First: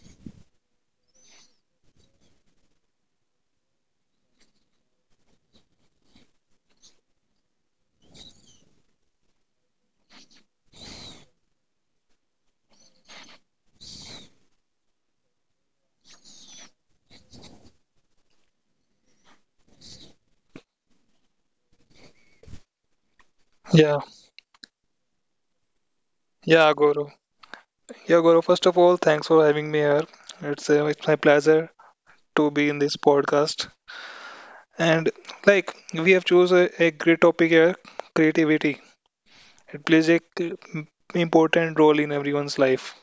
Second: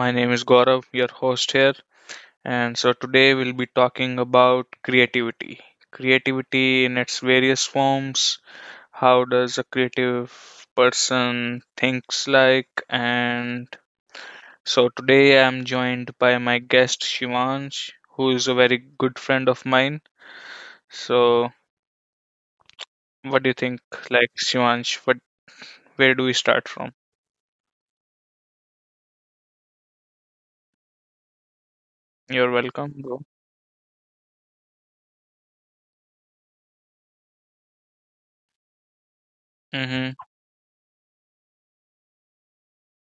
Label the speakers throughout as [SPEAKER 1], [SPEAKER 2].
[SPEAKER 1] my name is Gaurav, your host here, and so today we'll be talking about creativity. Creativity in its various forms, how does a creative person thinks like, and so today I'm joined by my guest Shivansh, who is a very good friend of mine. So, what do you think,
[SPEAKER 2] Yeah,
[SPEAKER 1] like Shivansh, what where do we start
[SPEAKER 2] yeah,
[SPEAKER 1] from?
[SPEAKER 2] Goro. Yeah, Goro. First of all, thanks for having me here. It's my pleasure to
[SPEAKER 1] You're
[SPEAKER 2] be in
[SPEAKER 1] welcome,
[SPEAKER 2] this
[SPEAKER 1] bro.
[SPEAKER 2] podcast. And like we have chosen a great topic here, creativity. It
[SPEAKER 1] Mm-hmm.
[SPEAKER 2] plays important role in everyone's life.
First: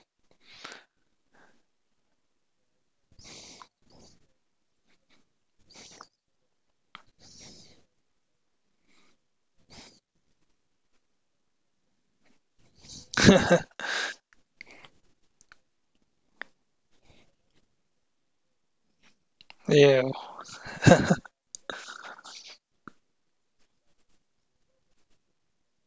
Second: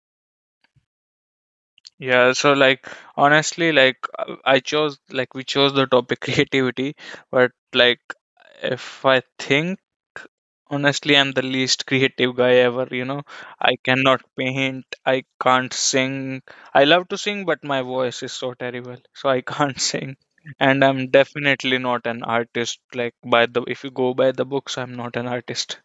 [SPEAKER 1] Yeah, so like honestly, like I chose like we chose the topic creativity, but like if I think honestly, I'm the least creative guy ever, you know. I cannot paint, I can't sing. I love to sing, but my voice is so terrible, so I can't
[SPEAKER 2] Yeah,
[SPEAKER 1] sing. And I'm definitely not an artist, like by the if you go by the books, I'm not an artist.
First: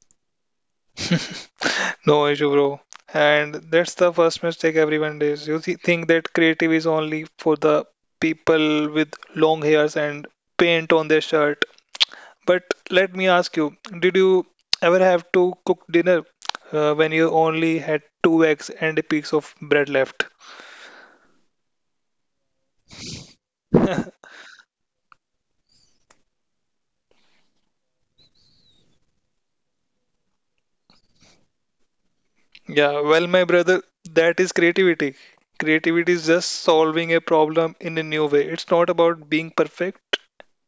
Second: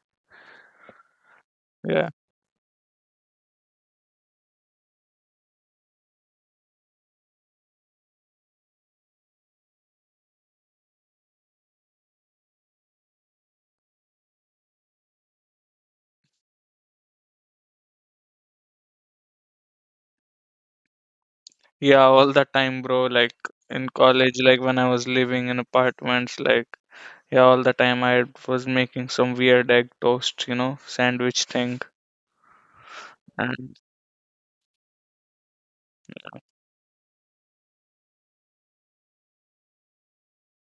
[SPEAKER 1] Yeah.
[SPEAKER 2] no issue, bro. And that's the first mistake everyone does. You think that creative is only for the people with long hairs and paint on their shirt. But let me ask you, did you ever have to cook dinner when you only had two eggs and a piece of bread left?
[SPEAKER 1] Yeah, all the time, bro. Like in college, like when I was living in apartments, like. Yeah, all the time I was making some weird egg toast, you know, sandwich thing.
[SPEAKER 2] Yeah, well, my
[SPEAKER 1] And.
[SPEAKER 2] brother, that is creativity. Creativity is just solving a problem in a new way. It's not about being perfect,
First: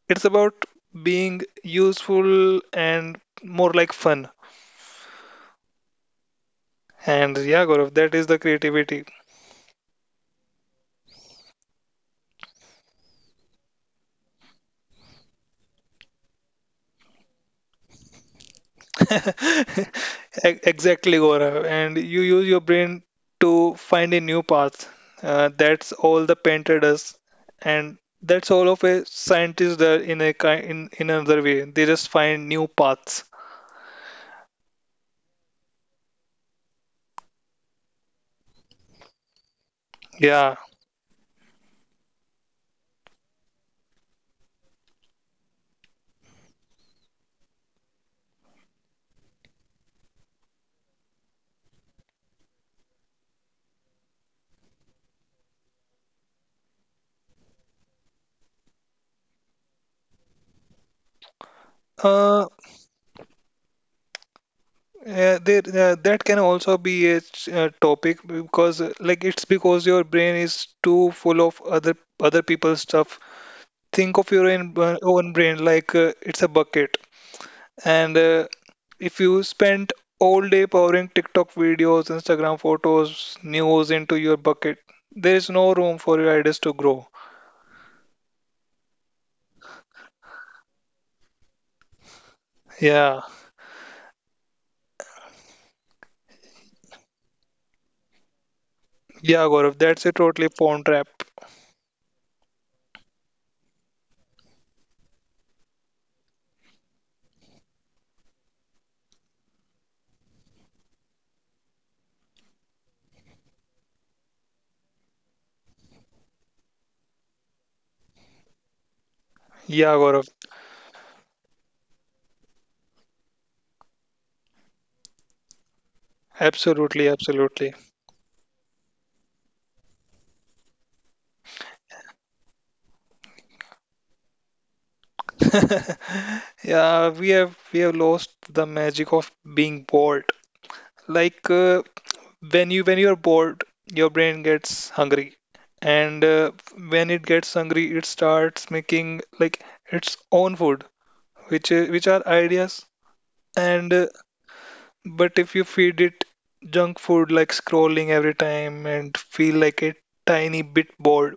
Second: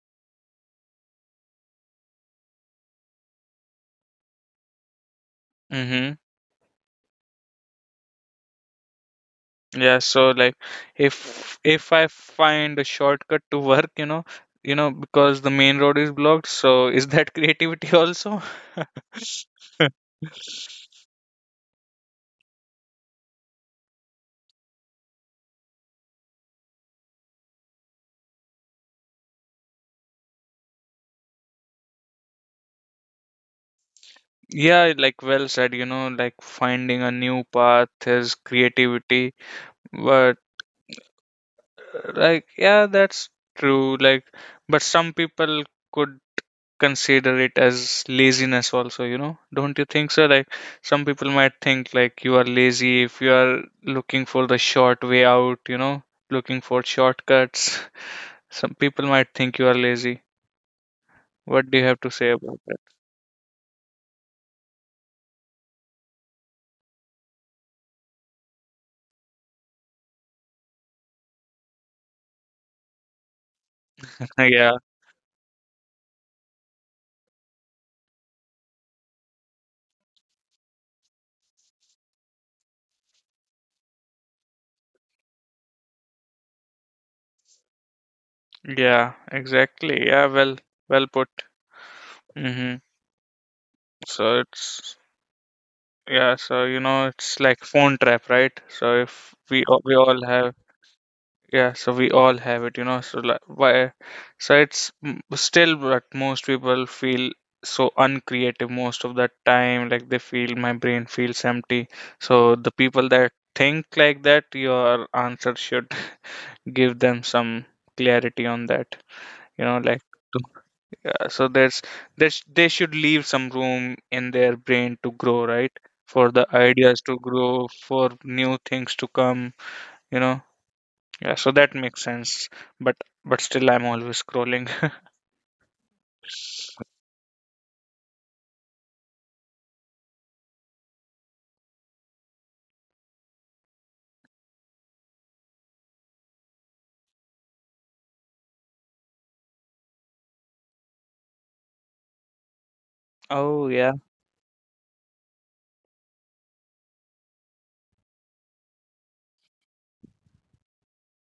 [SPEAKER 2] it's about being useful and more like fun.
[SPEAKER 1] Mm-hmm.
[SPEAKER 2] And yeah, Gaurav, that is the creativity.
[SPEAKER 1] Yeah, so like if I find a shortcut to work, because the main road is blocked, so is that creativity also?
[SPEAKER 2] Exactly, Gaurav. And you use your brain to find a new path. That's all the painter does, and that's all of a scientist does in a kind in another way. They just find new paths.
[SPEAKER 1] Yeah, like well said, you know, like finding a new path is creativity. But
[SPEAKER 2] Yeah.
[SPEAKER 1] like yeah, that's true. Like, but some people could consider it as laziness also, you know? Don't you think so? Like, some people might think like you are lazy if you are looking for the short way out, looking for shortcuts. Some people might think you are lazy. What do you have to say
[SPEAKER 2] Uh,
[SPEAKER 1] about that?
[SPEAKER 2] yeah, that can also be a topic because, like, it's because your brain is too full of other people's stuff. Think of your own,
[SPEAKER 1] Yeah,
[SPEAKER 2] uh, own brain, like it's a bucket, and if you spent all day powering TikTok videos, Instagram photos, news into your bucket, there is no room for your ideas to grow.
[SPEAKER 1] yeah, exactly. Yeah, well put. Hmm.
[SPEAKER 2] Yeah,
[SPEAKER 1] So it's, yeah, so, it's like phone trap, right? So if
[SPEAKER 2] yeah, Gaurav, that's
[SPEAKER 1] we
[SPEAKER 2] a
[SPEAKER 1] all
[SPEAKER 2] totally
[SPEAKER 1] have.
[SPEAKER 2] pawn trap.
[SPEAKER 1] Yeah, so we all have it, you know. So like, why? So it's still, but most people feel so uncreative most of the time. Like they feel my brain feels empty. So the people that think like that, your answer should give them some clarity on that. You know,
[SPEAKER 2] Yeah,
[SPEAKER 1] like
[SPEAKER 2] Gaurav,
[SPEAKER 1] to- so there's they should leave some room in their brain to grow, right? For the
[SPEAKER 2] absolutely,
[SPEAKER 1] ideas to
[SPEAKER 2] absolutely.
[SPEAKER 1] grow, for new things to come. You know, yeah, so that makes sense. But but still I'm always scrolling.
[SPEAKER 2] Yeah, we have lost the magic of being bored. Like when you're bored, your brain gets hungry, and when it gets hungry, it starts making like its own food, which are ideas.
[SPEAKER 1] Oh,
[SPEAKER 2] And
[SPEAKER 1] yeah.
[SPEAKER 2] but if you feed it junk food like scrolling every time and feel like a tiny bit bored,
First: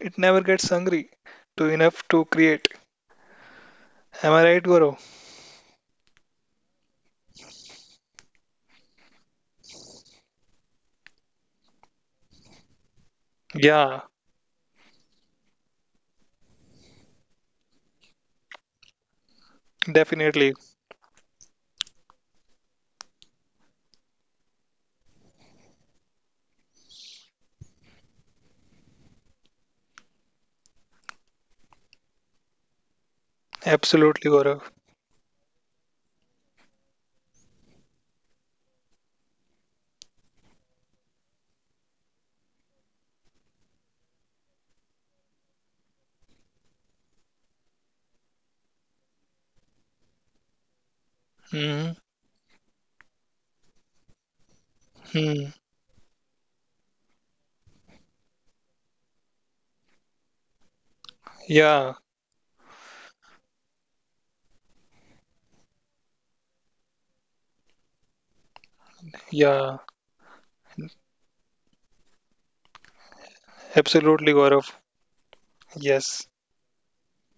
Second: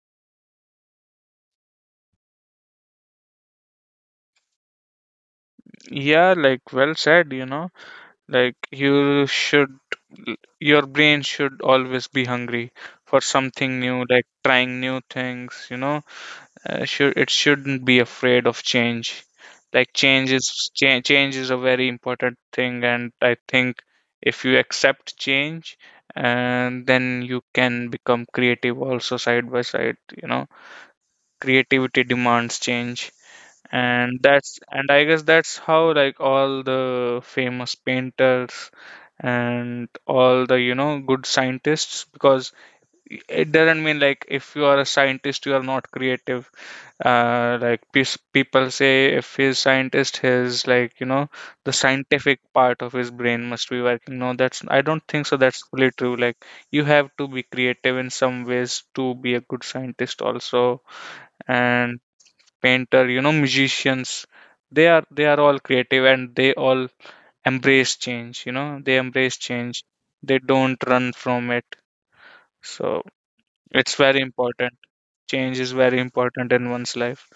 [SPEAKER 2] it never gets hungry to enough to create. Am I right, Gaurav?
[SPEAKER 1] Yeah, like well said, you know. Like your brain should always be hungry for something
[SPEAKER 2] Yeah,
[SPEAKER 1] new, like trying new things, you know. Should it shouldn't be afraid of change. Like change
[SPEAKER 2] definitely.
[SPEAKER 1] is change, change is a very important thing, and I think if you accept change, and then you can become creative also side by side, you know. Creativity demands change,
[SPEAKER 2] Absolutely, Gaurav.
[SPEAKER 1] and I guess that's how, like, all the famous painters and all the good scientists, because it doesn't mean like if you are a scientist you are not creative. Like people say, if he's scientist, his, like, you know, the
[SPEAKER 2] Mm-hmm.
[SPEAKER 1] scientific part of his brain must be working. No, that's I don't think so
[SPEAKER 2] Mm-hmm.
[SPEAKER 1] that's fully true. Like, you have to be creative in some ways to be a good scientist also,
[SPEAKER 2] Yeah,
[SPEAKER 1] and painter, you know, musicians. They are all creative, and they all embrace change, you know, they embrace
[SPEAKER 2] yeah,
[SPEAKER 1] change. They don't run from it. So it's very
[SPEAKER 2] absolutely, Gaurav.
[SPEAKER 1] important. Change is very
[SPEAKER 2] Yes.
[SPEAKER 1] important in one's life.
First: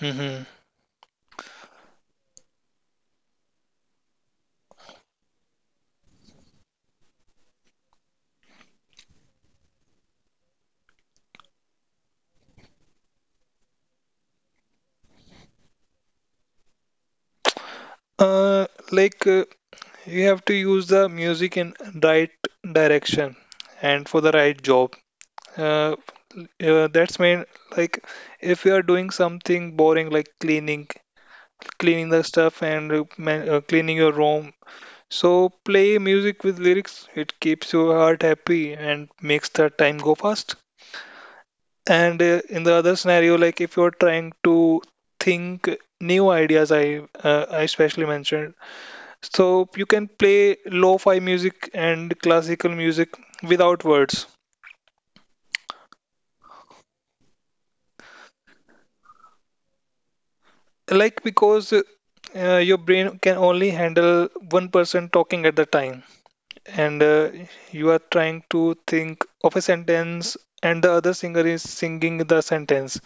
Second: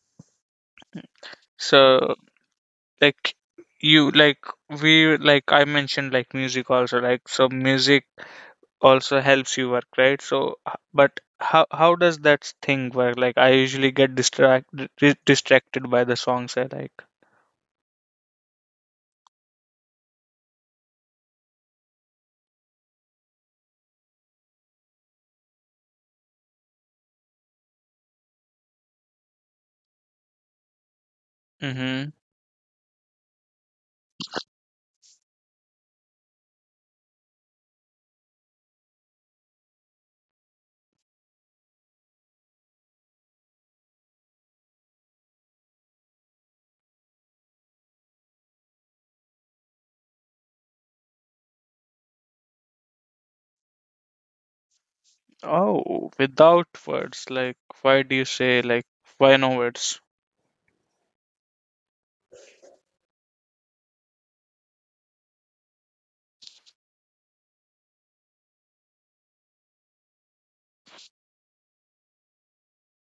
[SPEAKER 2] Mm-hmm.
[SPEAKER 1] So like you like we like I mentioned, like music also, like so music also helps you work, right? So but how does that thing work, like I usually get distracted by the songs I like.
[SPEAKER 2] Uh, like uh, you have to use the music in right direction and for the right job. Uh, Yeah, that's mean like if you are doing something boring like cleaning cleaning
[SPEAKER 1] Mm-hmm.
[SPEAKER 2] the stuff and cleaning your room. So play music with lyrics. It keeps your heart happy and makes the time go fast. And in the other scenario, like if you're trying to think new ideas, I especially mentioned. So you can play lo-fi music and classical music without words.
[SPEAKER 1] Oh, without words. Like, why do you say, like, why no words?
[SPEAKER 2] Like because your brain can only handle one person talking at the time, and you are trying to think of a sentence and the other singer is singing the sentence,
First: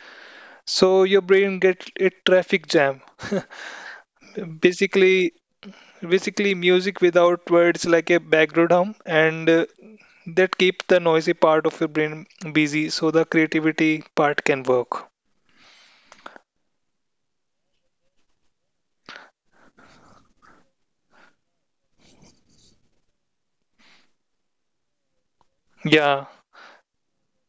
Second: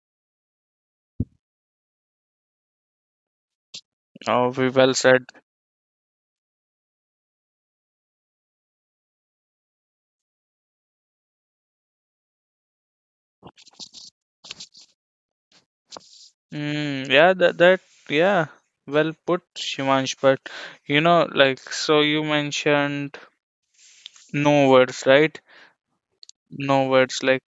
[SPEAKER 2] so your brain gets a traffic jam,
[SPEAKER 1] Oh, we well said.
[SPEAKER 2] basically. Basically, music without words like a background hum, and that keep the noisy part of your brain busy so the creativity part can work.
[SPEAKER 1] Mm, yeah, that that yeah, well put, Shimansh. But you know, like, so you mentioned no words, right?
[SPEAKER 2] Yeah.
[SPEAKER 1] No words, like,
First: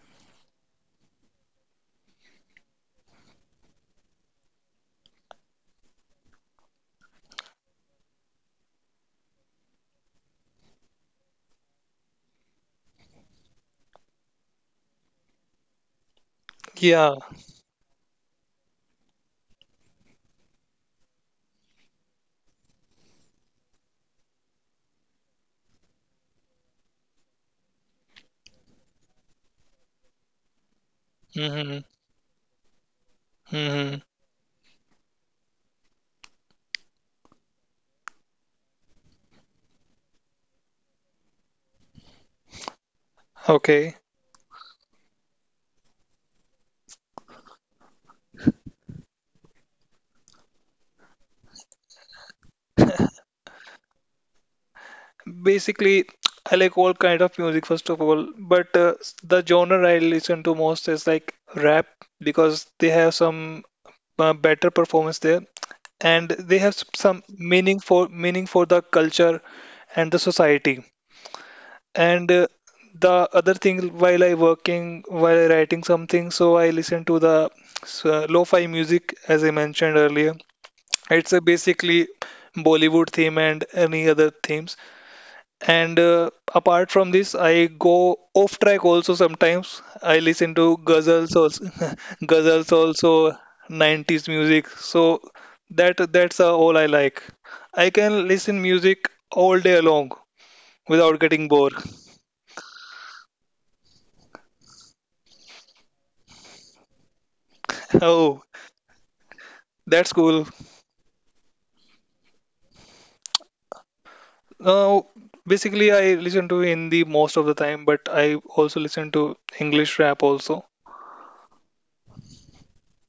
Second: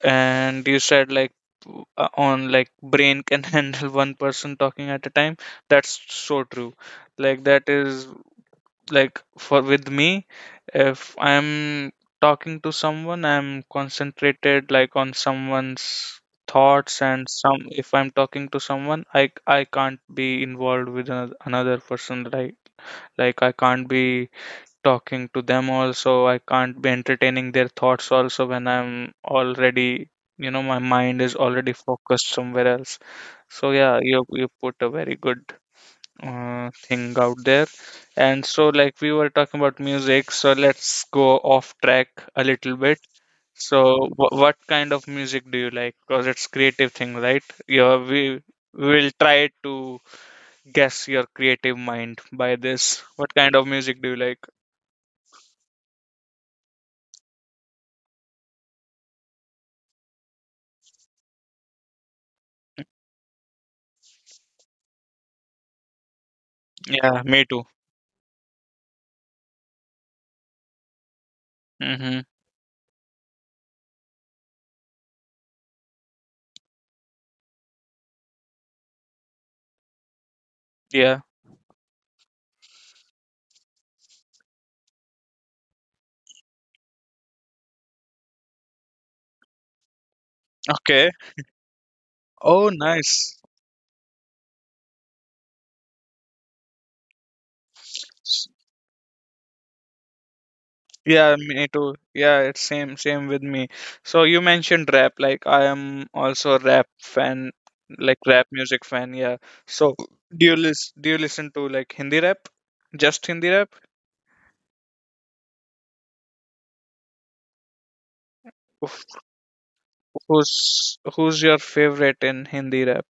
[SPEAKER 1] and you said like, on, like, brain can handle one person talking at a time. That's so true. Like that is, like for with me, if I'm talking to someone, I'm concentrated, like on someone's thoughts,
[SPEAKER 2] Yeah.
[SPEAKER 1] and some if I'm talking to someone, I can't be involved with another person. Like, I can't be talking to them also, I can't be entertaining their thoughts also, when I'm already, my mind is already
[SPEAKER 2] Mm-hmm.
[SPEAKER 1] focused somewhere else. So yeah,
[SPEAKER 2] Mm-hmm.
[SPEAKER 1] you put a very good thing out there. And so, like we were talking about music, so let's go off track a little bit.
[SPEAKER 2] Okay.
[SPEAKER 1] So, wh what kind of music do you like? Because it's creative thing, right? Yeah, we will try to guess your creative mind by this. What kind of music do you like?
[SPEAKER 2] Basically, I like all kind of music first of all, but the genre I listen to most is like rap, because they have some better performance there, and they have
[SPEAKER 1] Yeah,
[SPEAKER 2] some
[SPEAKER 1] me too.
[SPEAKER 2] meaning for the culture and the society.
[SPEAKER 1] Mm-hmm.
[SPEAKER 2] And the other thing, while I working, while I writing something, so I listen to the lo-fi music as I mentioned earlier.
[SPEAKER 1] Yeah.
[SPEAKER 2] It's a basically Bollywood theme and any other themes, and apart from this, I go off track also sometimes. I listen to
[SPEAKER 1] Okay.
[SPEAKER 2] ghazals also,
[SPEAKER 1] Oh,
[SPEAKER 2] ghazals also,
[SPEAKER 1] nice.
[SPEAKER 2] 90s music. So that's all I like. I can listen music all day long without
[SPEAKER 1] Yeah,
[SPEAKER 2] getting
[SPEAKER 1] me
[SPEAKER 2] bored.
[SPEAKER 1] too. Yeah, it's same with me. So you mentioned rap, like I am also a rap fan, like
[SPEAKER 2] Oh,
[SPEAKER 1] rap music fan, yeah. So
[SPEAKER 2] that's
[SPEAKER 1] do
[SPEAKER 2] cool.
[SPEAKER 1] you listen do you listen to like Hindi rap? Just Hindi rap?
[SPEAKER 2] Now, basically, I listen to Hindi most of the time, but I also listen
[SPEAKER 1] Wh-
[SPEAKER 2] to English rap also.
[SPEAKER 1] who's your favorite in Hindi rap?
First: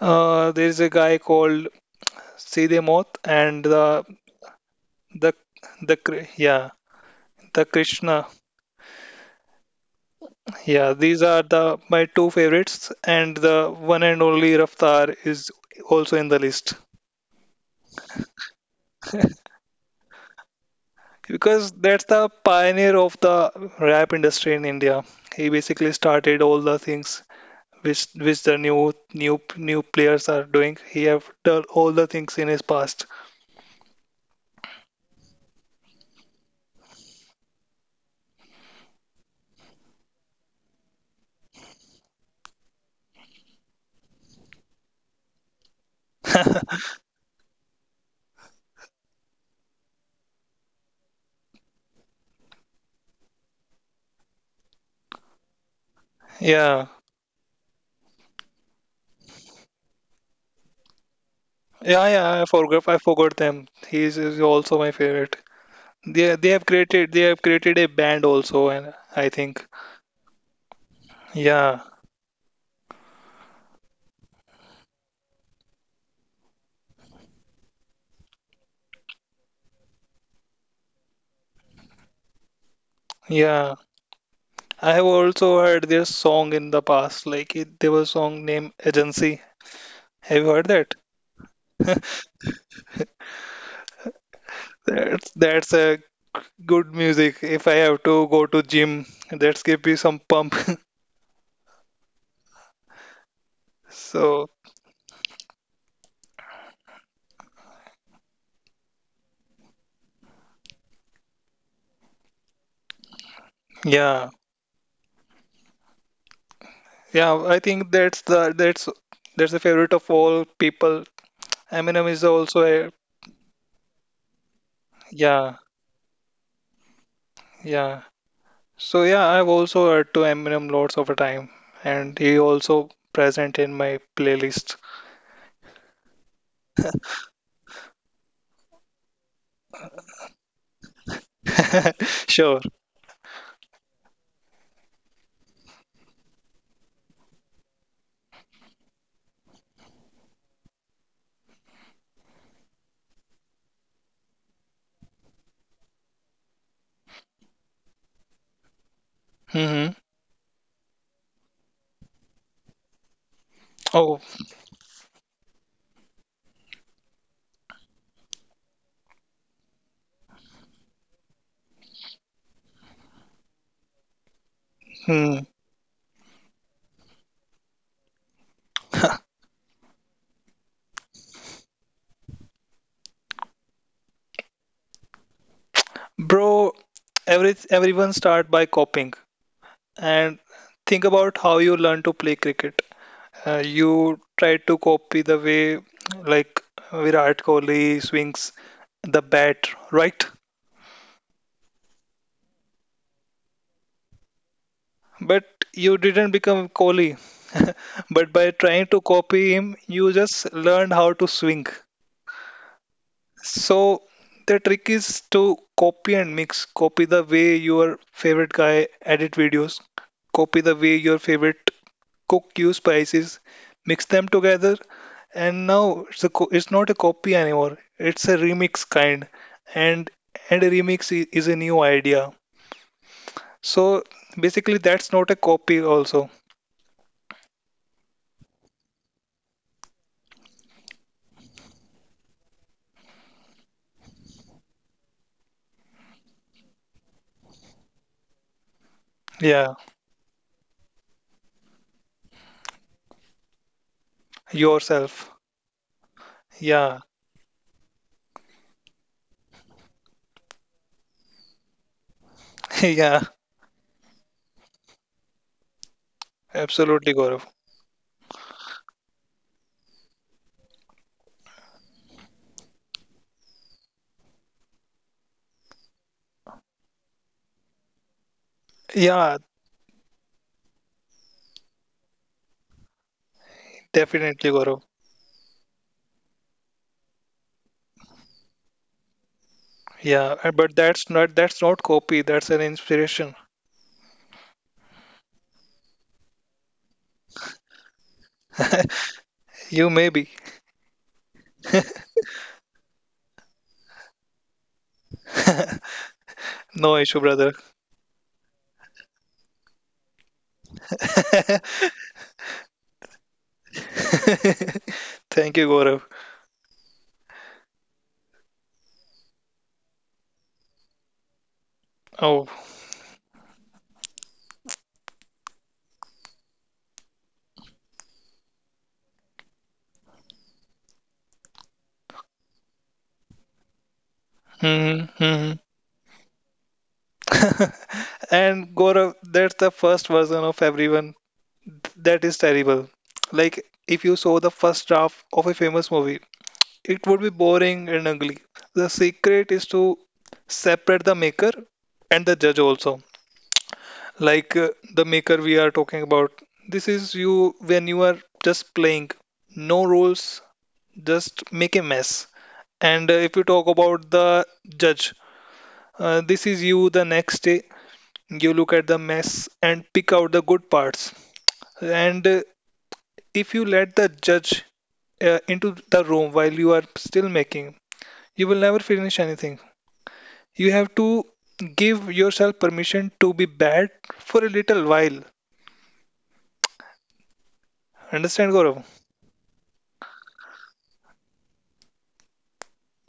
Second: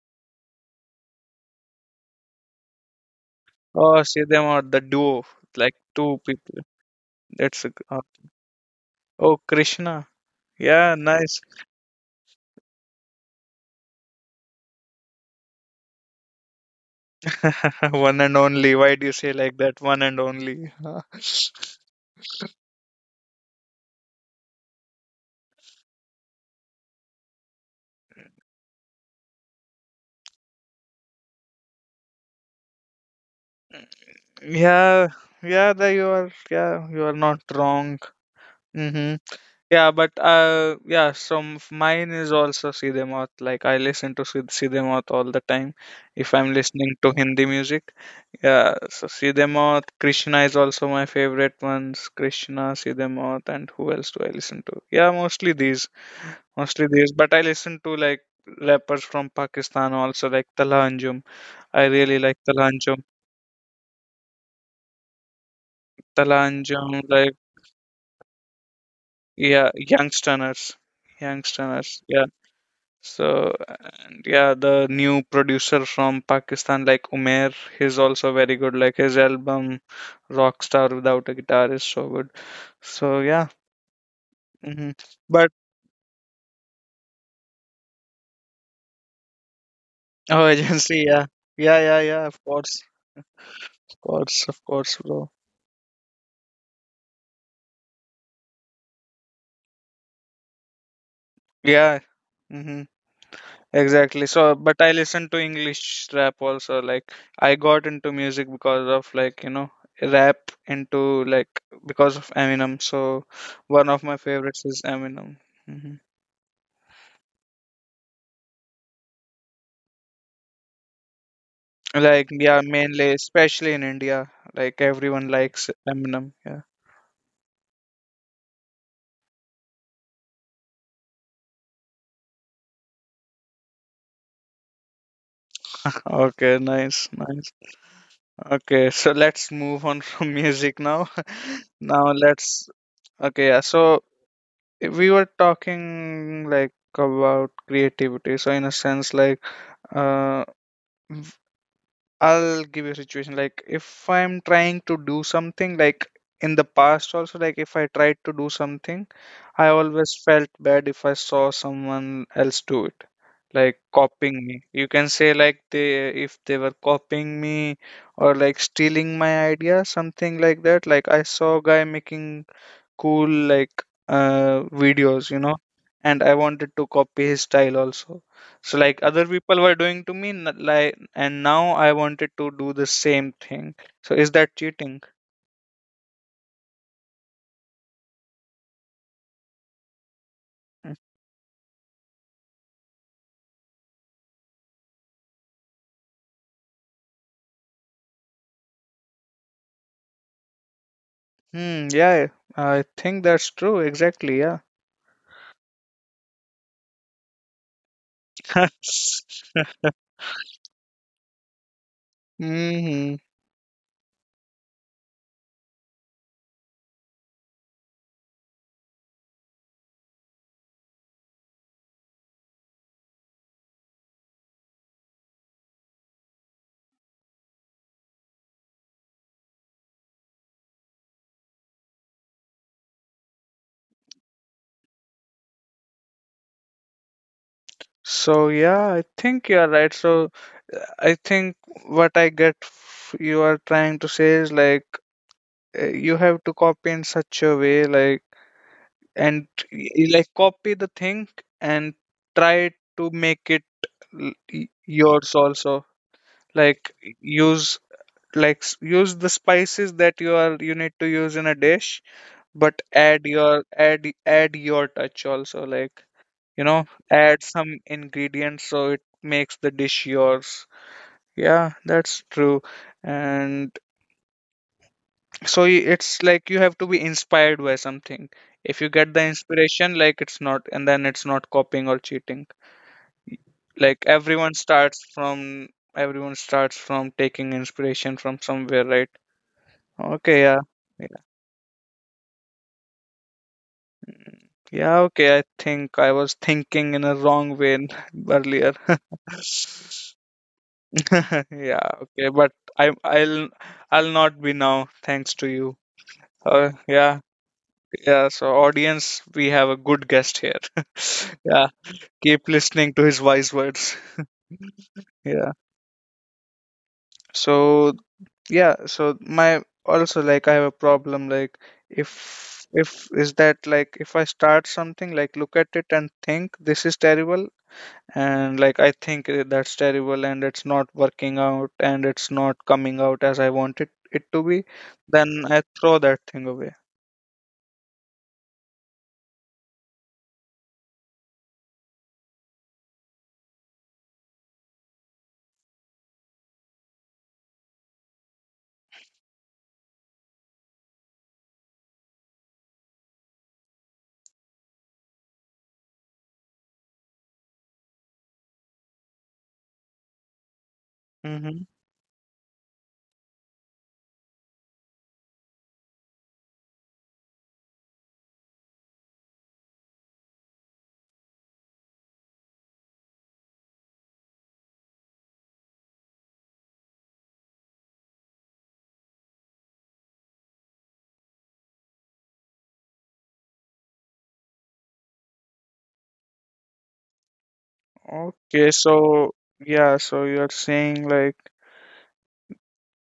[SPEAKER 2] There is a guy called Sidhe Moth, and
[SPEAKER 1] Oh, see them are the duo,
[SPEAKER 2] the
[SPEAKER 1] like two people.
[SPEAKER 2] yeah. The
[SPEAKER 1] That's a,
[SPEAKER 2] Krishna.
[SPEAKER 1] oh, Krishna.
[SPEAKER 2] Yeah,
[SPEAKER 1] Yeah,
[SPEAKER 2] these
[SPEAKER 1] nice.
[SPEAKER 2] are the my two favorites, and the one and only Raftar is also in the list,
[SPEAKER 1] One and only. Why do you say like that? One and only.
[SPEAKER 2] because that's the pioneer of the rap industry in India. He basically started all the things which the new players are doing. He have done all the things in his past.
[SPEAKER 1] Yeah, yeah, yeah, you are not wrong. Mm-hmm. Yeah, but yeah, mine is also Siddhemath. Like I listen to Siddhemath all the time if I'm listening to Hindi music. Yeah, so Siddhemath, Krishna is also my favorite ones. Krishna, Siddhemath, and who else do I listen to? Yeah, mostly these,
[SPEAKER 2] Yeah,
[SPEAKER 1] mostly these. But I listen to like rappers from Pakistan also, like Tala Anjum. I
[SPEAKER 2] yeah,
[SPEAKER 1] really
[SPEAKER 2] yeah. I
[SPEAKER 1] like Tala
[SPEAKER 2] forgot. I
[SPEAKER 1] Anjum.
[SPEAKER 2] forgot them. He is also my favorite. They they have
[SPEAKER 1] Talanjum,
[SPEAKER 2] created they have
[SPEAKER 1] like,
[SPEAKER 2] created a band also, and I think
[SPEAKER 1] yeah, youngsters
[SPEAKER 2] yeah.
[SPEAKER 1] youngsters yeah. So and yeah, the new producer from Pakistan, like Umair, he's also very good. Like his album Rockstar Without a Guitar is so good. So yeah.
[SPEAKER 2] Yeah, I have
[SPEAKER 1] Hmm,
[SPEAKER 2] also
[SPEAKER 1] but
[SPEAKER 2] heard their song in the past. Like it, there was a song named Agency. Have you
[SPEAKER 1] oh,
[SPEAKER 2] heard that?
[SPEAKER 1] agency, yeah, yeah, yeah, yeah, of course, of course, of course,
[SPEAKER 2] That's
[SPEAKER 1] bro.
[SPEAKER 2] that's a good music. If I have to go to gym, that's give me some pump.
[SPEAKER 1] Yeah. Hmm. Exactly.
[SPEAKER 2] So
[SPEAKER 1] So, but I listen to English rap also. Like, I got into music because of, like, you know, rap into like because of Eminem. So, one of
[SPEAKER 2] yeah,
[SPEAKER 1] my favorites is Eminem. Hmm.
[SPEAKER 2] yeah. I think that's the favorite of all people. Eminem is
[SPEAKER 1] Like,
[SPEAKER 2] also
[SPEAKER 1] yeah,
[SPEAKER 2] a
[SPEAKER 1] mainly, especially in India, like everyone
[SPEAKER 2] yeah.
[SPEAKER 1] likes Eminem. Yeah.
[SPEAKER 2] Yeah. So yeah, I've also heard to Eminem lots of a time, and he also present in my playlist.
[SPEAKER 1] Okay, nice, nice. Okay, so let's move on from music now. Now
[SPEAKER 2] Sure.
[SPEAKER 1] let's, okay, yeah. So we were talking, like, about creativity. So in a sense, like uh, v- I'll give you a situation, like if I'm trying to do something, like in the past also, like if I tried to do something, I
[SPEAKER 2] Hmm.
[SPEAKER 1] always felt bad if I saw someone else do it, like
[SPEAKER 2] Oh.
[SPEAKER 1] copying me, you can say, like they if they were copying me, or like stealing my idea, something like that. Like I saw a guy making cool, like videos,
[SPEAKER 2] Hmm.
[SPEAKER 1] and I wanted to copy his style also. So like other people were doing to me, like, and now I wanted to do the same thing. So is that cheating?
[SPEAKER 2] Bro, everyone start by copying, and think about how you learn to play cricket. You try to copy the way like Virat Kohli swings the bat, right?
[SPEAKER 1] Hmm, yeah, I think that's true, exactly, yeah.
[SPEAKER 2] But you didn't become Kohli. But by trying to copy him, you just learned how to swing.
[SPEAKER 1] Hmm.
[SPEAKER 2] So the trick is to copy and mix. Copy the way your favorite guy edit videos. Copy the way your favorite cook use spices. Mix them together, and now it's it's not a copy anymore. It's a remix kind, and a remix is a new idea. So basically, that's not a copy also.
[SPEAKER 1] So yeah, I think you're right. So I think what I get f- you are trying to say is like, you have to copy in such a way, like, and
[SPEAKER 2] Yeah,
[SPEAKER 1] you like copy the thing and try to make it
[SPEAKER 2] yourself.
[SPEAKER 1] yours also, like
[SPEAKER 2] Yeah,
[SPEAKER 1] use, like use the spices that you need to use in a dish, but add
[SPEAKER 2] yeah,
[SPEAKER 1] your add add your touch also, like, you know
[SPEAKER 2] absolutely,
[SPEAKER 1] add
[SPEAKER 2] Gaurav.
[SPEAKER 1] some ingredients so it makes the dish yours. Yeah, that's true. And so it's like you have to be inspired by something. If you get the
[SPEAKER 2] Yeah,
[SPEAKER 1] inspiration, like it's not and then it's not copying or cheating. Like
[SPEAKER 2] definitely, Gaurav.
[SPEAKER 1] everyone starts from taking inspiration from somewhere, right?
[SPEAKER 2] Yeah,
[SPEAKER 1] Okay, yeah.
[SPEAKER 2] but
[SPEAKER 1] Yeah,
[SPEAKER 2] that's not copy, that's an inspiration.
[SPEAKER 1] yeah, okay, I think I was thinking in a wrong way, earlier.
[SPEAKER 2] You may be.
[SPEAKER 1] Yeah, okay, but i i'll I'll not be now, thanks to you.
[SPEAKER 2] No issue,
[SPEAKER 1] Yeah.
[SPEAKER 2] brother.
[SPEAKER 1] Yeah, so audience, we have a good guest here. Yeah, keep listening to his wise words. Yeah.
[SPEAKER 2] Thank you, Gaurav.
[SPEAKER 1] So yeah, so my also, like I have a problem, like
[SPEAKER 2] Oh.
[SPEAKER 1] if I start something, like look at it and think this is terrible, and like I think that's terrible, and it's not working out, and it's not coming out as I wanted it to be,
[SPEAKER 2] Hmm.
[SPEAKER 1] then
[SPEAKER 2] Hmm.
[SPEAKER 1] I throw that thing away.
[SPEAKER 2] And Gaurav, that's the first version of everyone. That is terrible. Like if you saw the first draft of a famous movie, it would be boring and ugly. The secret is to separate the maker and the judge also. Like the maker we are talking about, this is you when you are just playing, no rules, just
[SPEAKER 1] Mm-hmm.
[SPEAKER 2] make a mess. And if you talk about the judge, this is you the next day. You look at the mess and pick out the good parts. And if you let the judge into the room while you are still making, you will never finish anything. You have to give yourself permission to be bad for a little while. Understand,
[SPEAKER 1] Okay,
[SPEAKER 2] Gaurav?
[SPEAKER 1] so yeah, so you're saying like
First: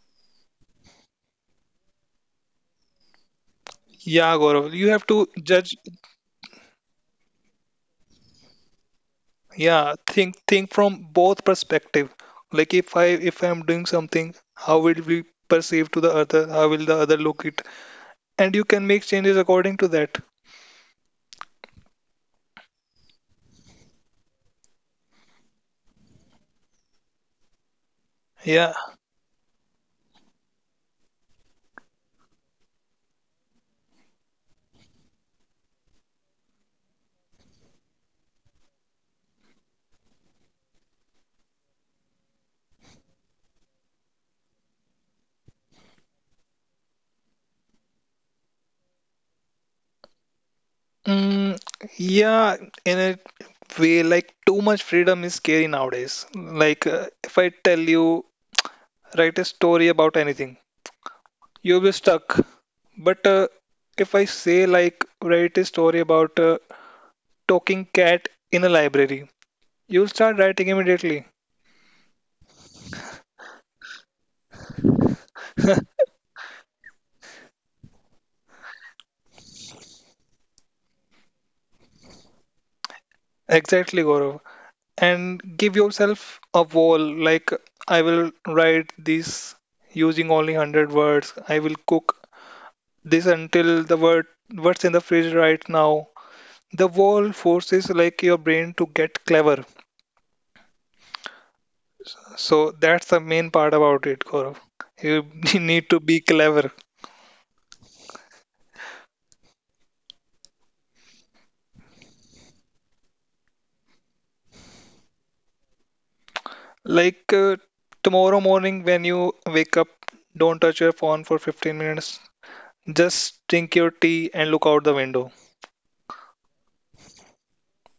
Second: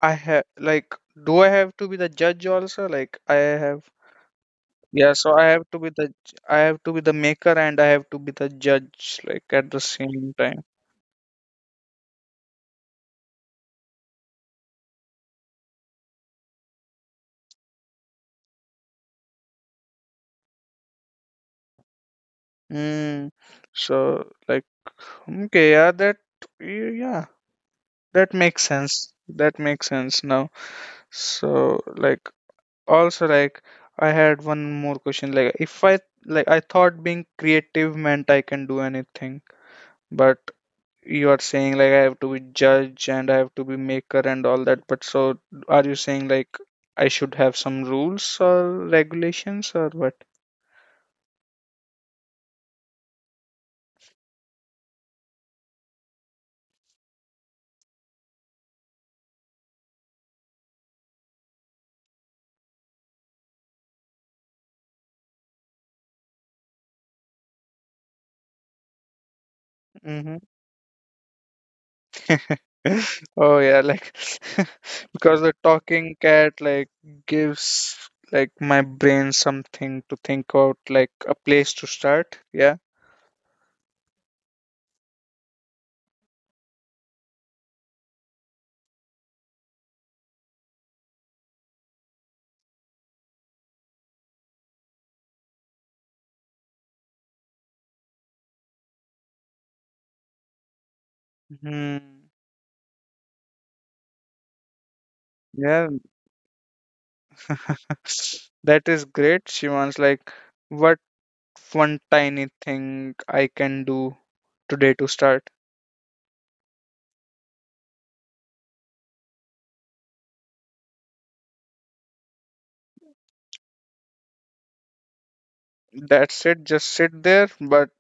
[SPEAKER 1] I have like do I have to be the judge also, like I have.
[SPEAKER 2] Yeah, Gaurav, you have
[SPEAKER 1] Yeah,
[SPEAKER 2] to
[SPEAKER 1] so I have
[SPEAKER 2] judge.
[SPEAKER 1] to be the maker, and I have to be the judge, like at the
[SPEAKER 2] Yeah,
[SPEAKER 1] same time.
[SPEAKER 2] think from both perspective. Like if I'm doing something, how will it be perceived to the other? How will the other look it? And you can make changes according to that.
[SPEAKER 1] Mm. So like, okay, yeah, yeah, that makes
[SPEAKER 2] Yeah.
[SPEAKER 1] sense. That makes sense now. So like also, I had one more question. Like if I like I thought being creative meant I can do anything, but you are saying like I have to be judge and I have to be maker and all that, but so are you saying like I should have some rules or regulations or what?
[SPEAKER 2] Mm, yeah, in a way, like too much freedom is scary nowadays. Like if I tell you write a story about anything, you'll be stuck. But if I say like write a story about a talking cat in a library, you'll
[SPEAKER 1] Hmm.
[SPEAKER 2] start writing immediately.
[SPEAKER 1] Oh yeah, like because the talking cat like gives like my brain something to think about, like a place to start. Yeah.
[SPEAKER 2] Exactly, Gaurav. And give yourself a wall, like, I will write this using only 100 words. I will cook this until the word, what's in the fridge right now. The wall forces like your brain to get clever.
[SPEAKER 1] Hmm.
[SPEAKER 2] So that's the main part about it, Gaurav. You
[SPEAKER 1] Yeah.
[SPEAKER 2] need to be clever.
[SPEAKER 1] That is great. She wants like what one tiny thing I can do today to start.
[SPEAKER 2] Like tomorrow morning when you wake up, don't touch your phone for 15 minutes. Just drink your tea and look out the window.
[SPEAKER 1] That's it. Just sit there, but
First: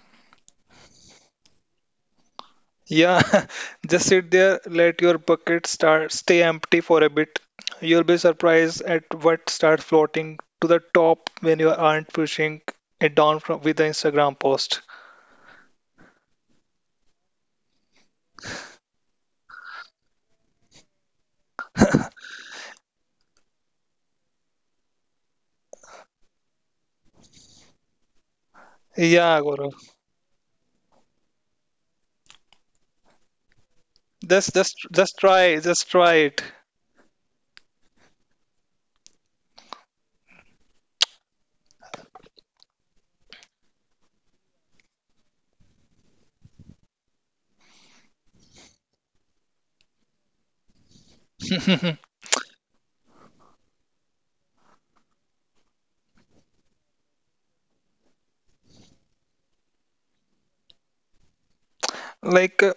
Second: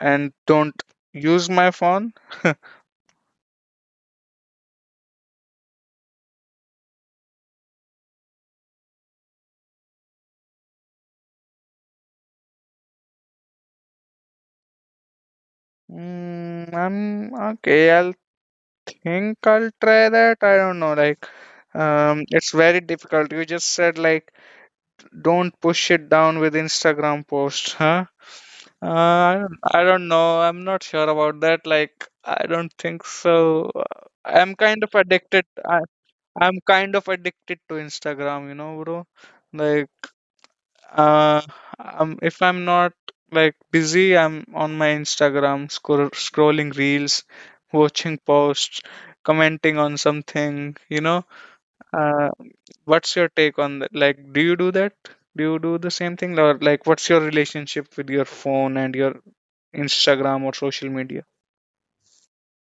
[SPEAKER 1] and don't use my phone.
[SPEAKER 2] Yeah, just sit there, let your bucket start stay empty for a bit. You'll be surprised at what starts floating to the top when you aren't pushing it down from with the Instagram post.
[SPEAKER 1] Mm, I'm okay. I'll think I'll try that. I don't know. Like, it's very difficult. You just said like, don't push it down with Instagram posts, huh?
[SPEAKER 2] Yeah, Gaurav.
[SPEAKER 1] I don't know. I'm not sure about that. Like, I don't think so.
[SPEAKER 2] Just
[SPEAKER 1] I'm
[SPEAKER 2] just
[SPEAKER 1] kind of
[SPEAKER 2] just
[SPEAKER 1] addicted.
[SPEAKER 2] try, just try it.
[SPEAKER 1] I'm kind of addicted to Instagram, you know, bro. Like, Uh, if I'm not like busy, I'm on my Instagram scrolling reels, watching posts, commenting on something, you know. Uh, what's your take on that? Like, do you do that? Do you do the same thing? Or like, what's your relationship with your phone and your Instagram or social media?
[SPEAKER 2] Like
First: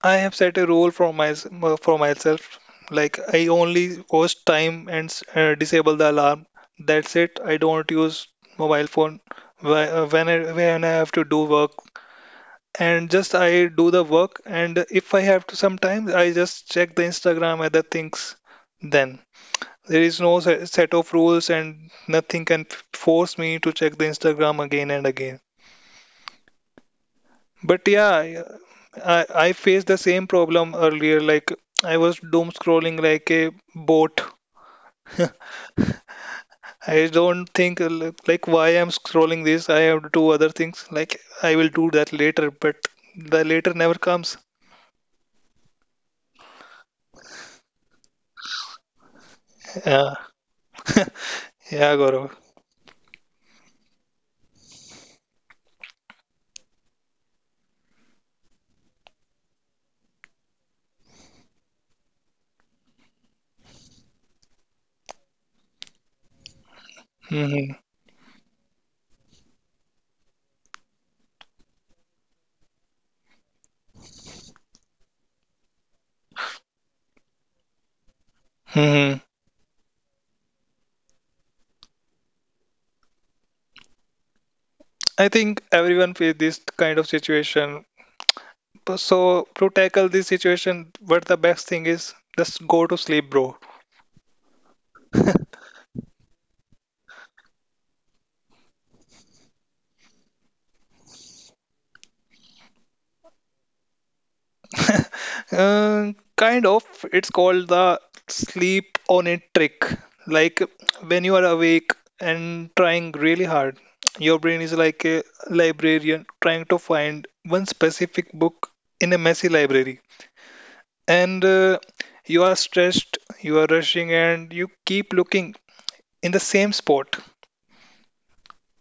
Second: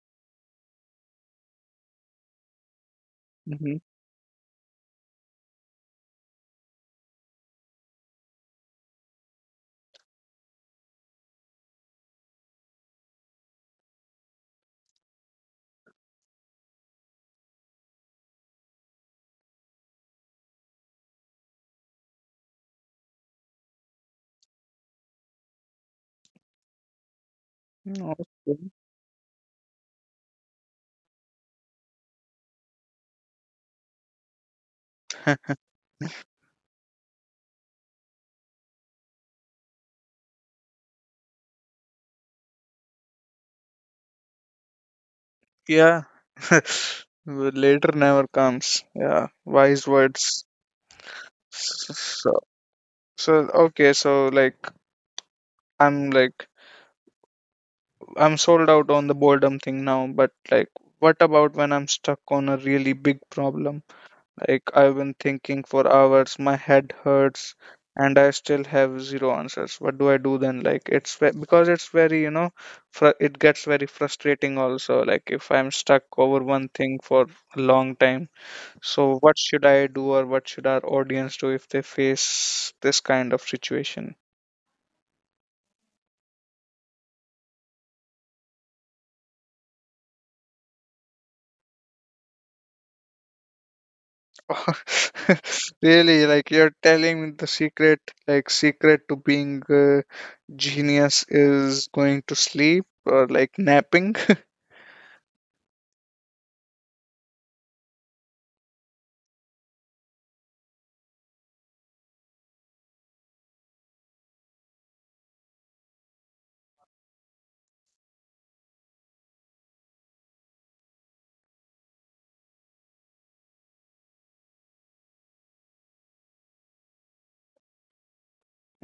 [SPEAKER 2] I have set a rule for my for myself. Like I
[SPEAKER 1] Mm-hmm.
[SPEAKER 2] only post time and disable the alarm. That's it. I don't use mobile phone when when I have to do work, and just I do the work. And if I have to sometimes, I just check the Instagram other things then. There is no set of rules, and nothing can force me to check the Instagram again and again. But yeah,
[SPEAKER 1] Okay.
[SPEAKER 2] I faced the same problem earlier. Like I was doom scrolling like a boat. I don't think like why I'm scrolling this. I have to do other things. Like I will do that later, but the later never comes.
[SPEAKER 1] Yeah. Later never comes. Yeah. Wise
[SPEAKER 2] Yeah,
[SPEAKER 1] words.
[SPEAKER 2] yeah, Gaurav.
[SPEAKER 1] So, so okay. I'm like I'm sold out on the boredom thing now, but like what about when I'm stuck on a really big problem? Like I've been thinking for hours, my head hurts and I still have zero answers. What do I do then? Like it's ve- because it's very, you know, fr it gets very frustrating also like if I'm stuck over one thing for a long time. So
[SPEAKER 2] Hmm.
[SPEAKER 1] what should I do or what should our audience do if they face this kind of situation?
[SPEAKER 2] I think everyone face this kind of situation. But so to tackle this situation, what the best thing is just go to sleep, bro.
[SPEAKER 1] Really, like you're telling me the secret, like secret to being genius is going to sleep or like napping.
[SPEAKER 2] Kind of, it's called the sleep on it trick. Like when you are awake and trying really hard, your brain is like a librarian trying to find one specific book in a messy library. And you are stressed, you are rushing, and you keep looking in the same spot.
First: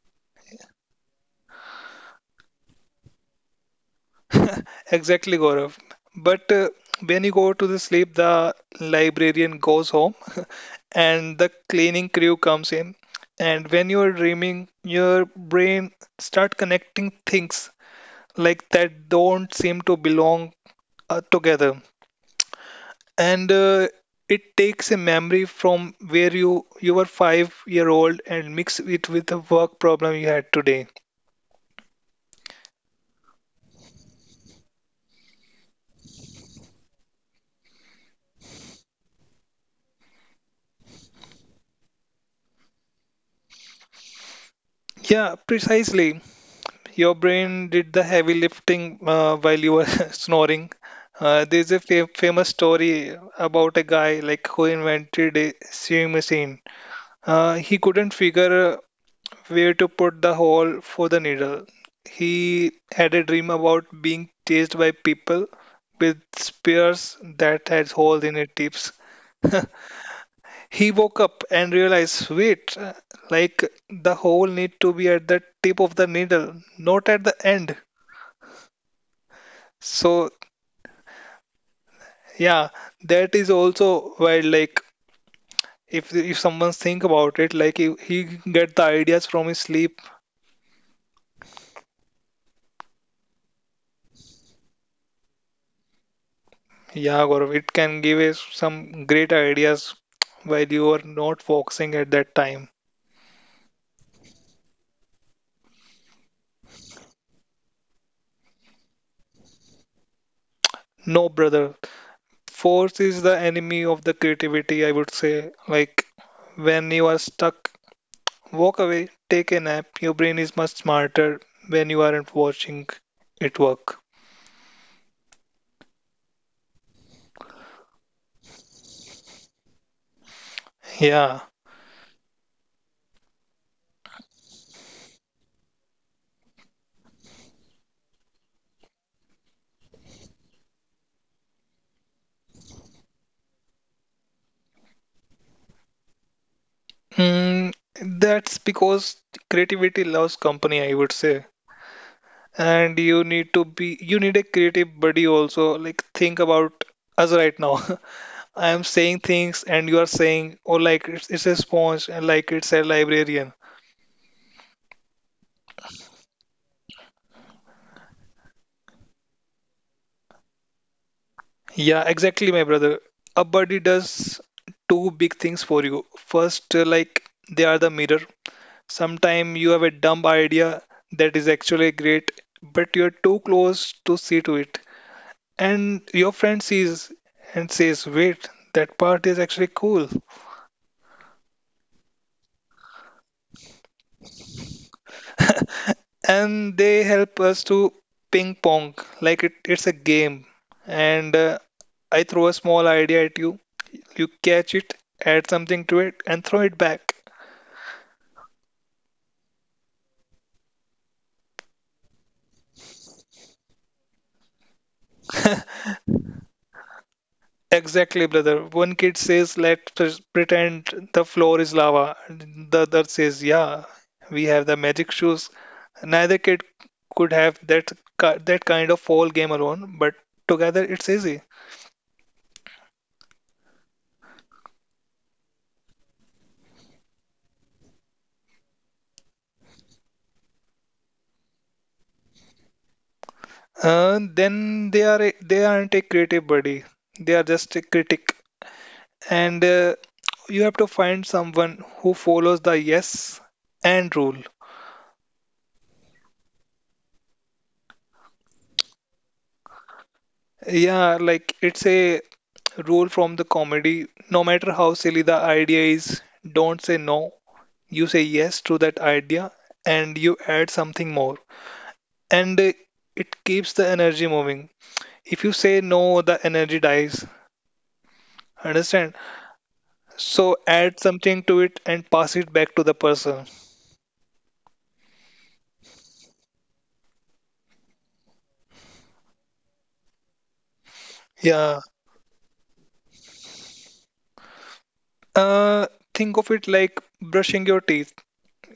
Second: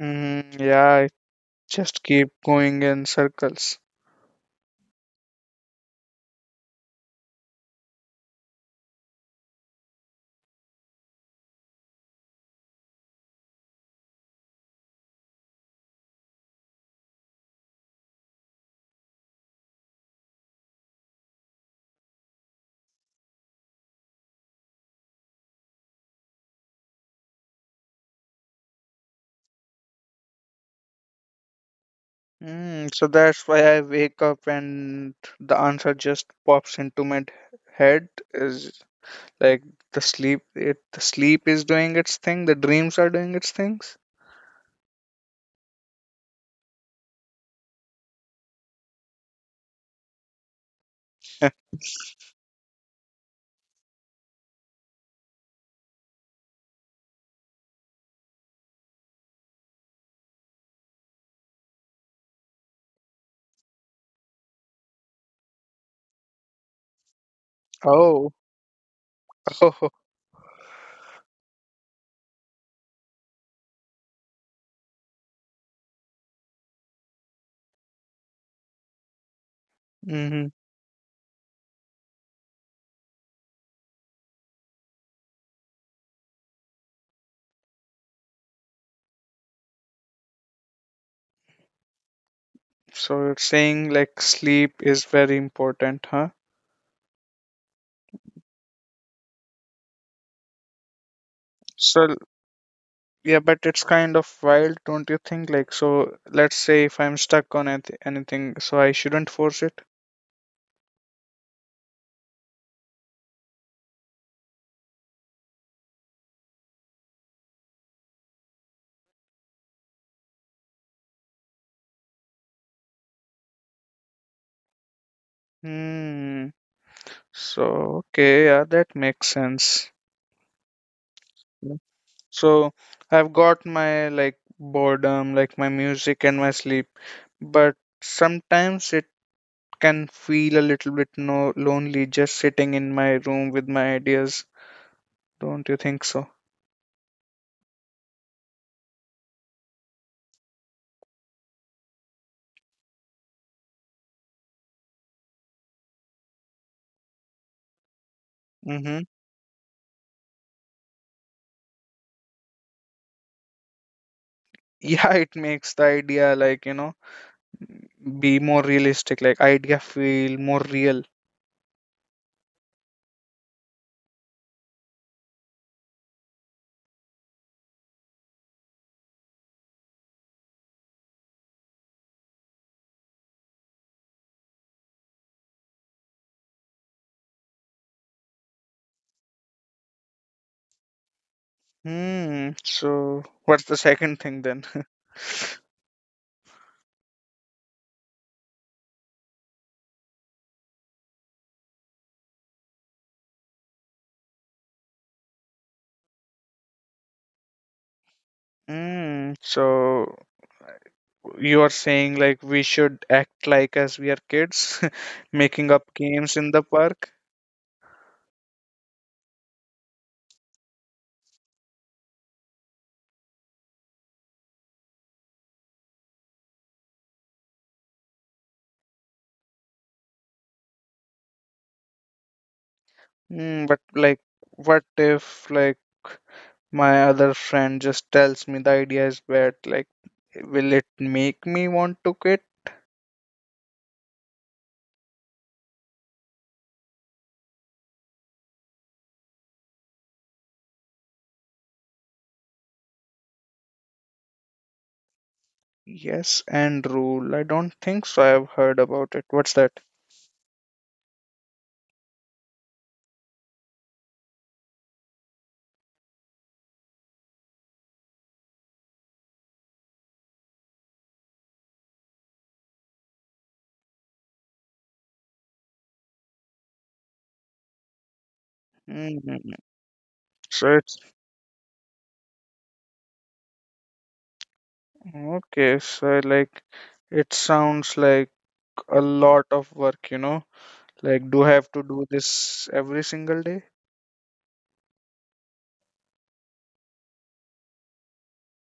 [SPEAKER 1] Mm, yeah, I just keep going in circles.
[SPEAKER 2] Exactly, Gaurav. But When you go to the sleep, the librarian goes home and the cleaning crew comes in. And when you are dreaming, your brain start connecting things like that don't seem to belong together. And It takes a memory from where you were 5 year old and mix it with the work problem you had today.
[SPEAKER 1] Mm, so that's why I wake up and the answer just pops into my head is like the sleep is doing its thing, the dreams are doing its things.
[SPEAKER 2] Yeah, precisely. Your brain did the heavy lifting while you were snoring. There's a famous story about a guy like who invented a sewing machine. He couldn't figure where to put the hole for the needle. He had a dream about being chased by people with spears that had holes in
[SPEAKER 1] Oh.
[SPEAKER 2] their tips. He woke up and realized, wait, like the hole need to be at the tip of the needle, not at the end. So
[SPEAKER 1] Oh.
[SPEAKER 2] yeah, that is also where like if someone think about it, like if he get the ideas from his sleep,
[SPEAKER 1] So you're saying like sleep is very important, huh?
[SPEAKER 2] yeah, Gaurav, it can give us some great ideas while you are not focusing
[SPEAKER 1] So
[SPEAKER 2] at that time.
[SPEAKER 1] yeah, but it's kind of wild, don't you think? Like, so let's say if I'm stuck on anything, so I shouldn't force it.
[SPEAKER 2] No, brother, force is the enemy of the creativity, I would say. Like when you are stuck, walk away, take a nap. Your brain is much smarter when you aren't watching it work.
[SPEAKER 1] Hmm. So okay, yeah, that makes sense.
[SPEAKER 2] Yeah.
[SPEAKER 1] Mm. So I've got my like boredom, like my music and my sleep, but sometimes it can feel a little bit no lonely just sitting in my room with my ideas. Don't you think so?
[SPEAKER 2] Hmm, that's because creativity loves company, I would say. And you need to be, you need a creative buddy also. Like, think about us right now. I am
[SPEAKER 1] Mm-hmm.
[SPEAKER 2] saying things and you are saying, oh, like it's a sponge and like it's a librarian.
[SPEAKER 1] Yeah. It makes the idea, like, you know, be more realistic, like idea feel more real.
[SPEAKER 2] Yeah, exactly, my brother. A buddy does two big things for you. First, like they are the mirror. Sometime you have a dumb idea that is actually great, but you're too close to see to it. And your friend sees and says, wait, that part is actually cool.
[SPEAKER 1] Hmm, so what's the second thing then?
[SPEAKER 2] And they help us to ping pong. Like it's a game, and I throw a small idea at you, you catch it, add something to it, and throw it back.
[SPEAKER 1] Hmm. So you are saying like we should act like as we are kids, making up games in the park.
[SPEAKER 2] Exactly, brother. One kid says, let's pretend the floor is lava. The other says, yeah, we have the magic shoes. Neither kid could have that that kind of whole game alone, but together it's easy.
[SPEAKER 1] Hmm. But like, what if like my other friend just tells me the idea is bad? Like, will it make me want to quit?
[SPEAKER 2] Then they are they aren't a creative buddy. They are just a critic, and you have to find someone who follows the yes and rule.
[SPEAKER 1] Yes and rule. I don't think so. I've heard about it. What's that?
[SPEAKER 2] Yeah, like it's a rule from the comedy. No matter how silly the idea is, don't say no. You say yes to that idea, and you add something more, and it keeps the energy moving. If you say no, the energy dies. Understand?
[SPEAKER 1] Mm,
[SPEAKER 2] So
[SPEAKER 1] so
[SPEAKER 2] add
[SPEAKER 1] it's
[SPEAKER 2] something to it and pass it back to the person.
[SPEAKER 1] okay. So like it sounds like a lot of work, you know. Like do I have
[SPEAKER 2] Yeah.
[SPEAKER 1] to do this every single day?
[SPEAKER 2] Uh, think of it like brushing your teeth.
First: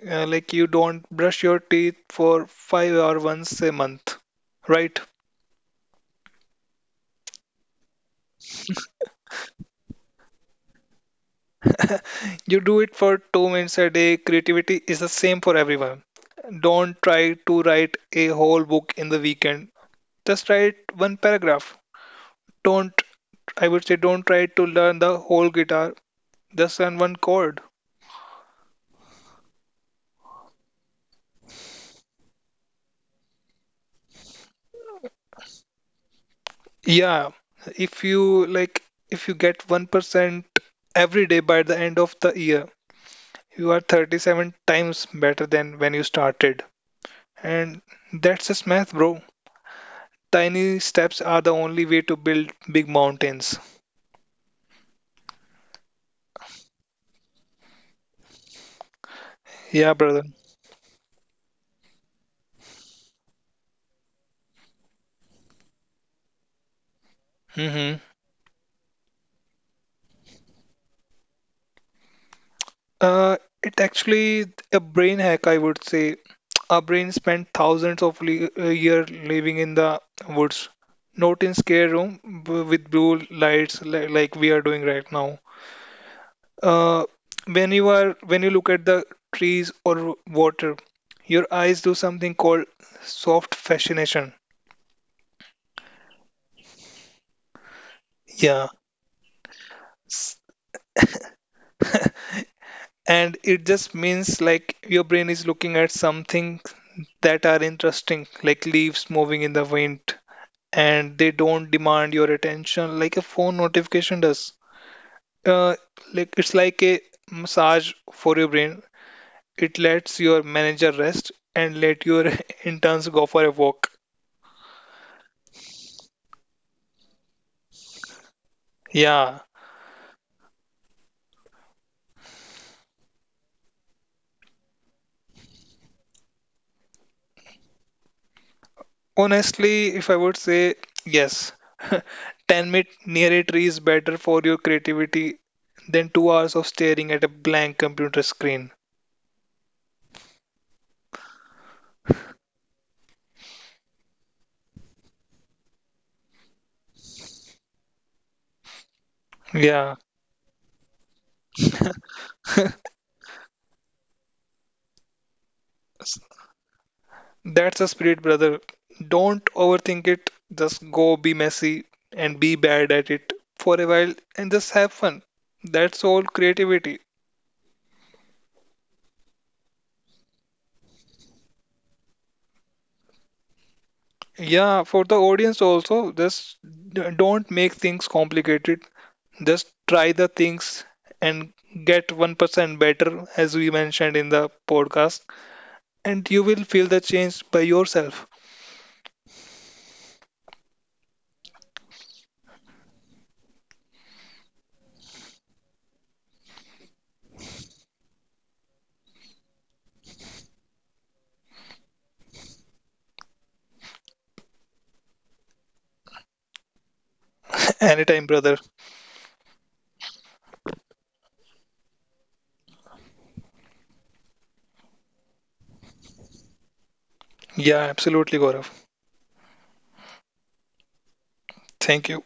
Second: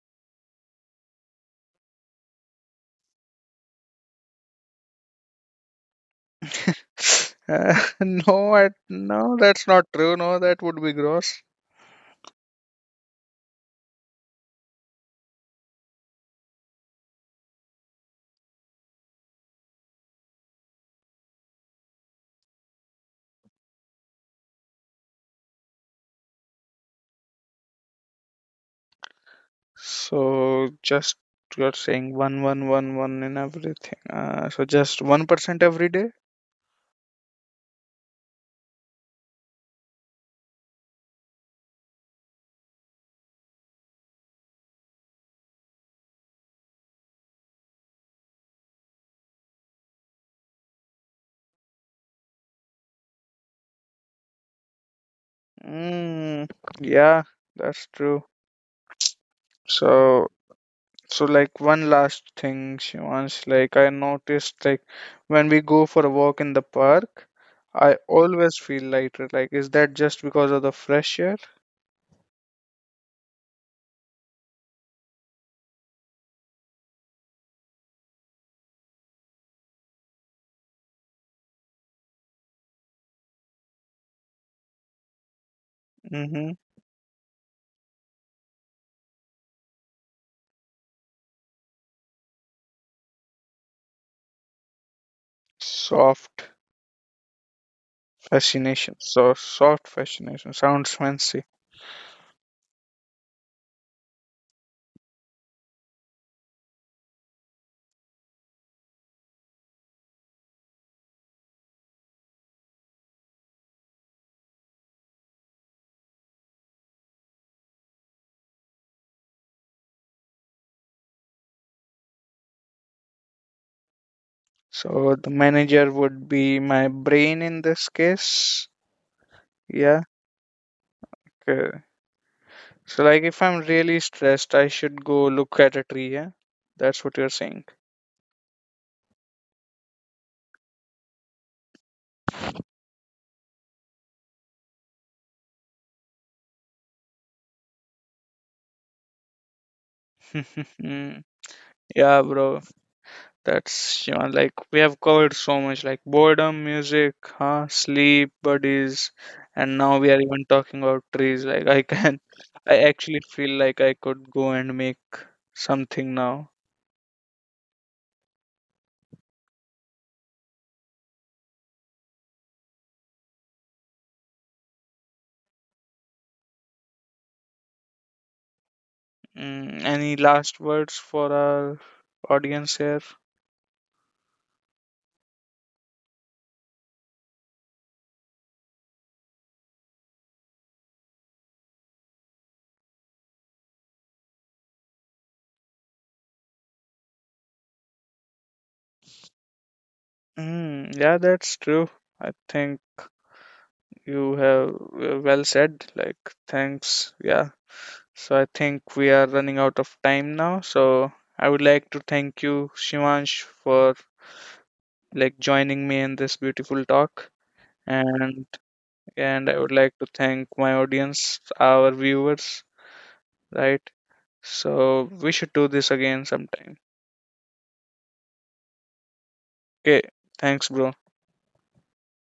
[SPEAKER 2] Like you don't brush your teeth for five or once a month, right?
[SPEAKER 1] No, no, that's not true. No, that would be gross.
[SPEAKER 2] You do it for 2 minutes a day. Creativity is the same for everyone. Don't try to write a whole book in the weekend. Just write one paragraph. Don't, I would say, don't try to learn the whole guitar. Just learn one chord.
[SPEAKER 1] So just you're saying one in everything. So just 1% every day.
[SPEAKER 2] Yeah, if you like, if you get 1% every day by the end of the year, you are 37 times better than when you started. And that's just math, bro. Tiny steps are the only way to build big mountains.
[SPEAKER 1] Mm, yeah, that's true.
[SPEAKER 2] Yeah, brother.
[SPEAKER 1] So So like one last thing, Shivansh, like I noticed like when we go for a walk in the park, I
[SPEAKER 2] Mm-hmm.
[SPEAKER 1] always feel lighter. Like is that just because of the fresh air?
[SPEAKER 2] Uh, it actually a brain hack, I would say. Our brain spent thousands of year living in the woods, not in scare room with blue lights like we are doing right now.
[SPEAKER 1] Mm-hmm.
[SPEAKER 2] uh, when you are when you look at the trees or water, your eyes do something called soft fascination.
[SPEAKER 1] Soft
[SPEAKER 2] Yeah,
[SPEAKER 1] fascination. So soft
[SPEAKER 2] S-
[SPEAKER 1] fascination. Sounds fancy.
[SPEAKER 2] and it just means like your brain is looking at something that are interesting, like leaves moving in the wind, and they don't demand your attention like a phone notification does. uh, like it's like a massage for your brain. It lets your manager rest and let your interns go for a walk.
[SPEAKER 1] So the manager would be my brain in this case.
[SPEAKER 2] Yeah.
[SPEAKER 1] Yeah. Okay. So like if I'm really stressed, I should go look at a tree. Yeah. That's what you're saying.
[SPEAKER 2] Honestly, if I would say yes, 10-minute narratory is better for your creativity than 2 hours of staring at a blank computer screen.
[SPEAKER 1] Mm, yeah, bro. That's, you know, like we have covered so much, like boredom, music, huh, sleep, buddies, and now
[SPEAKER 2] Yeah,
[SPEAKER 1] we are even talking about trees. Like I can, I actually feel like I could go and make something
[SPEAKER 2] s-
[SPEAKER 1] now.
[SPEAKER 2] that's the spirit, brother. Don't overthink it. Just go be messy and be bad at it for a while and just have fun. That's all creativity.
[SPEAKER 1] Mm, any last words for our audience here?
[SPEAKER 2] Yeah, for the audience also, just don't make things complicated. Just try the things and get 1% better, as we mentioned in the podcast, and you will feel the change by yourself.
[SPEAKER 1] Mm, yeah, that's true. I think you have well said. Like, thanks. Yeah. So I think we are running out of time now. So I would like to thank you, Shivansh, for like joining me in this beautiful talk.
[SPEAKER 2] Anytime,
[SPEAKER 1] And
[SPEAKER 2] brother.
[SPEAKER 1] and I would like to thank my audience, our viewers, right? So we should do this again sometime.
[SPEAKER 2] Yeah, absolutely, Gaurav.
[SPEAKER 1] Okay. Thanks, bro.
[SPEAKER 2] Thank you.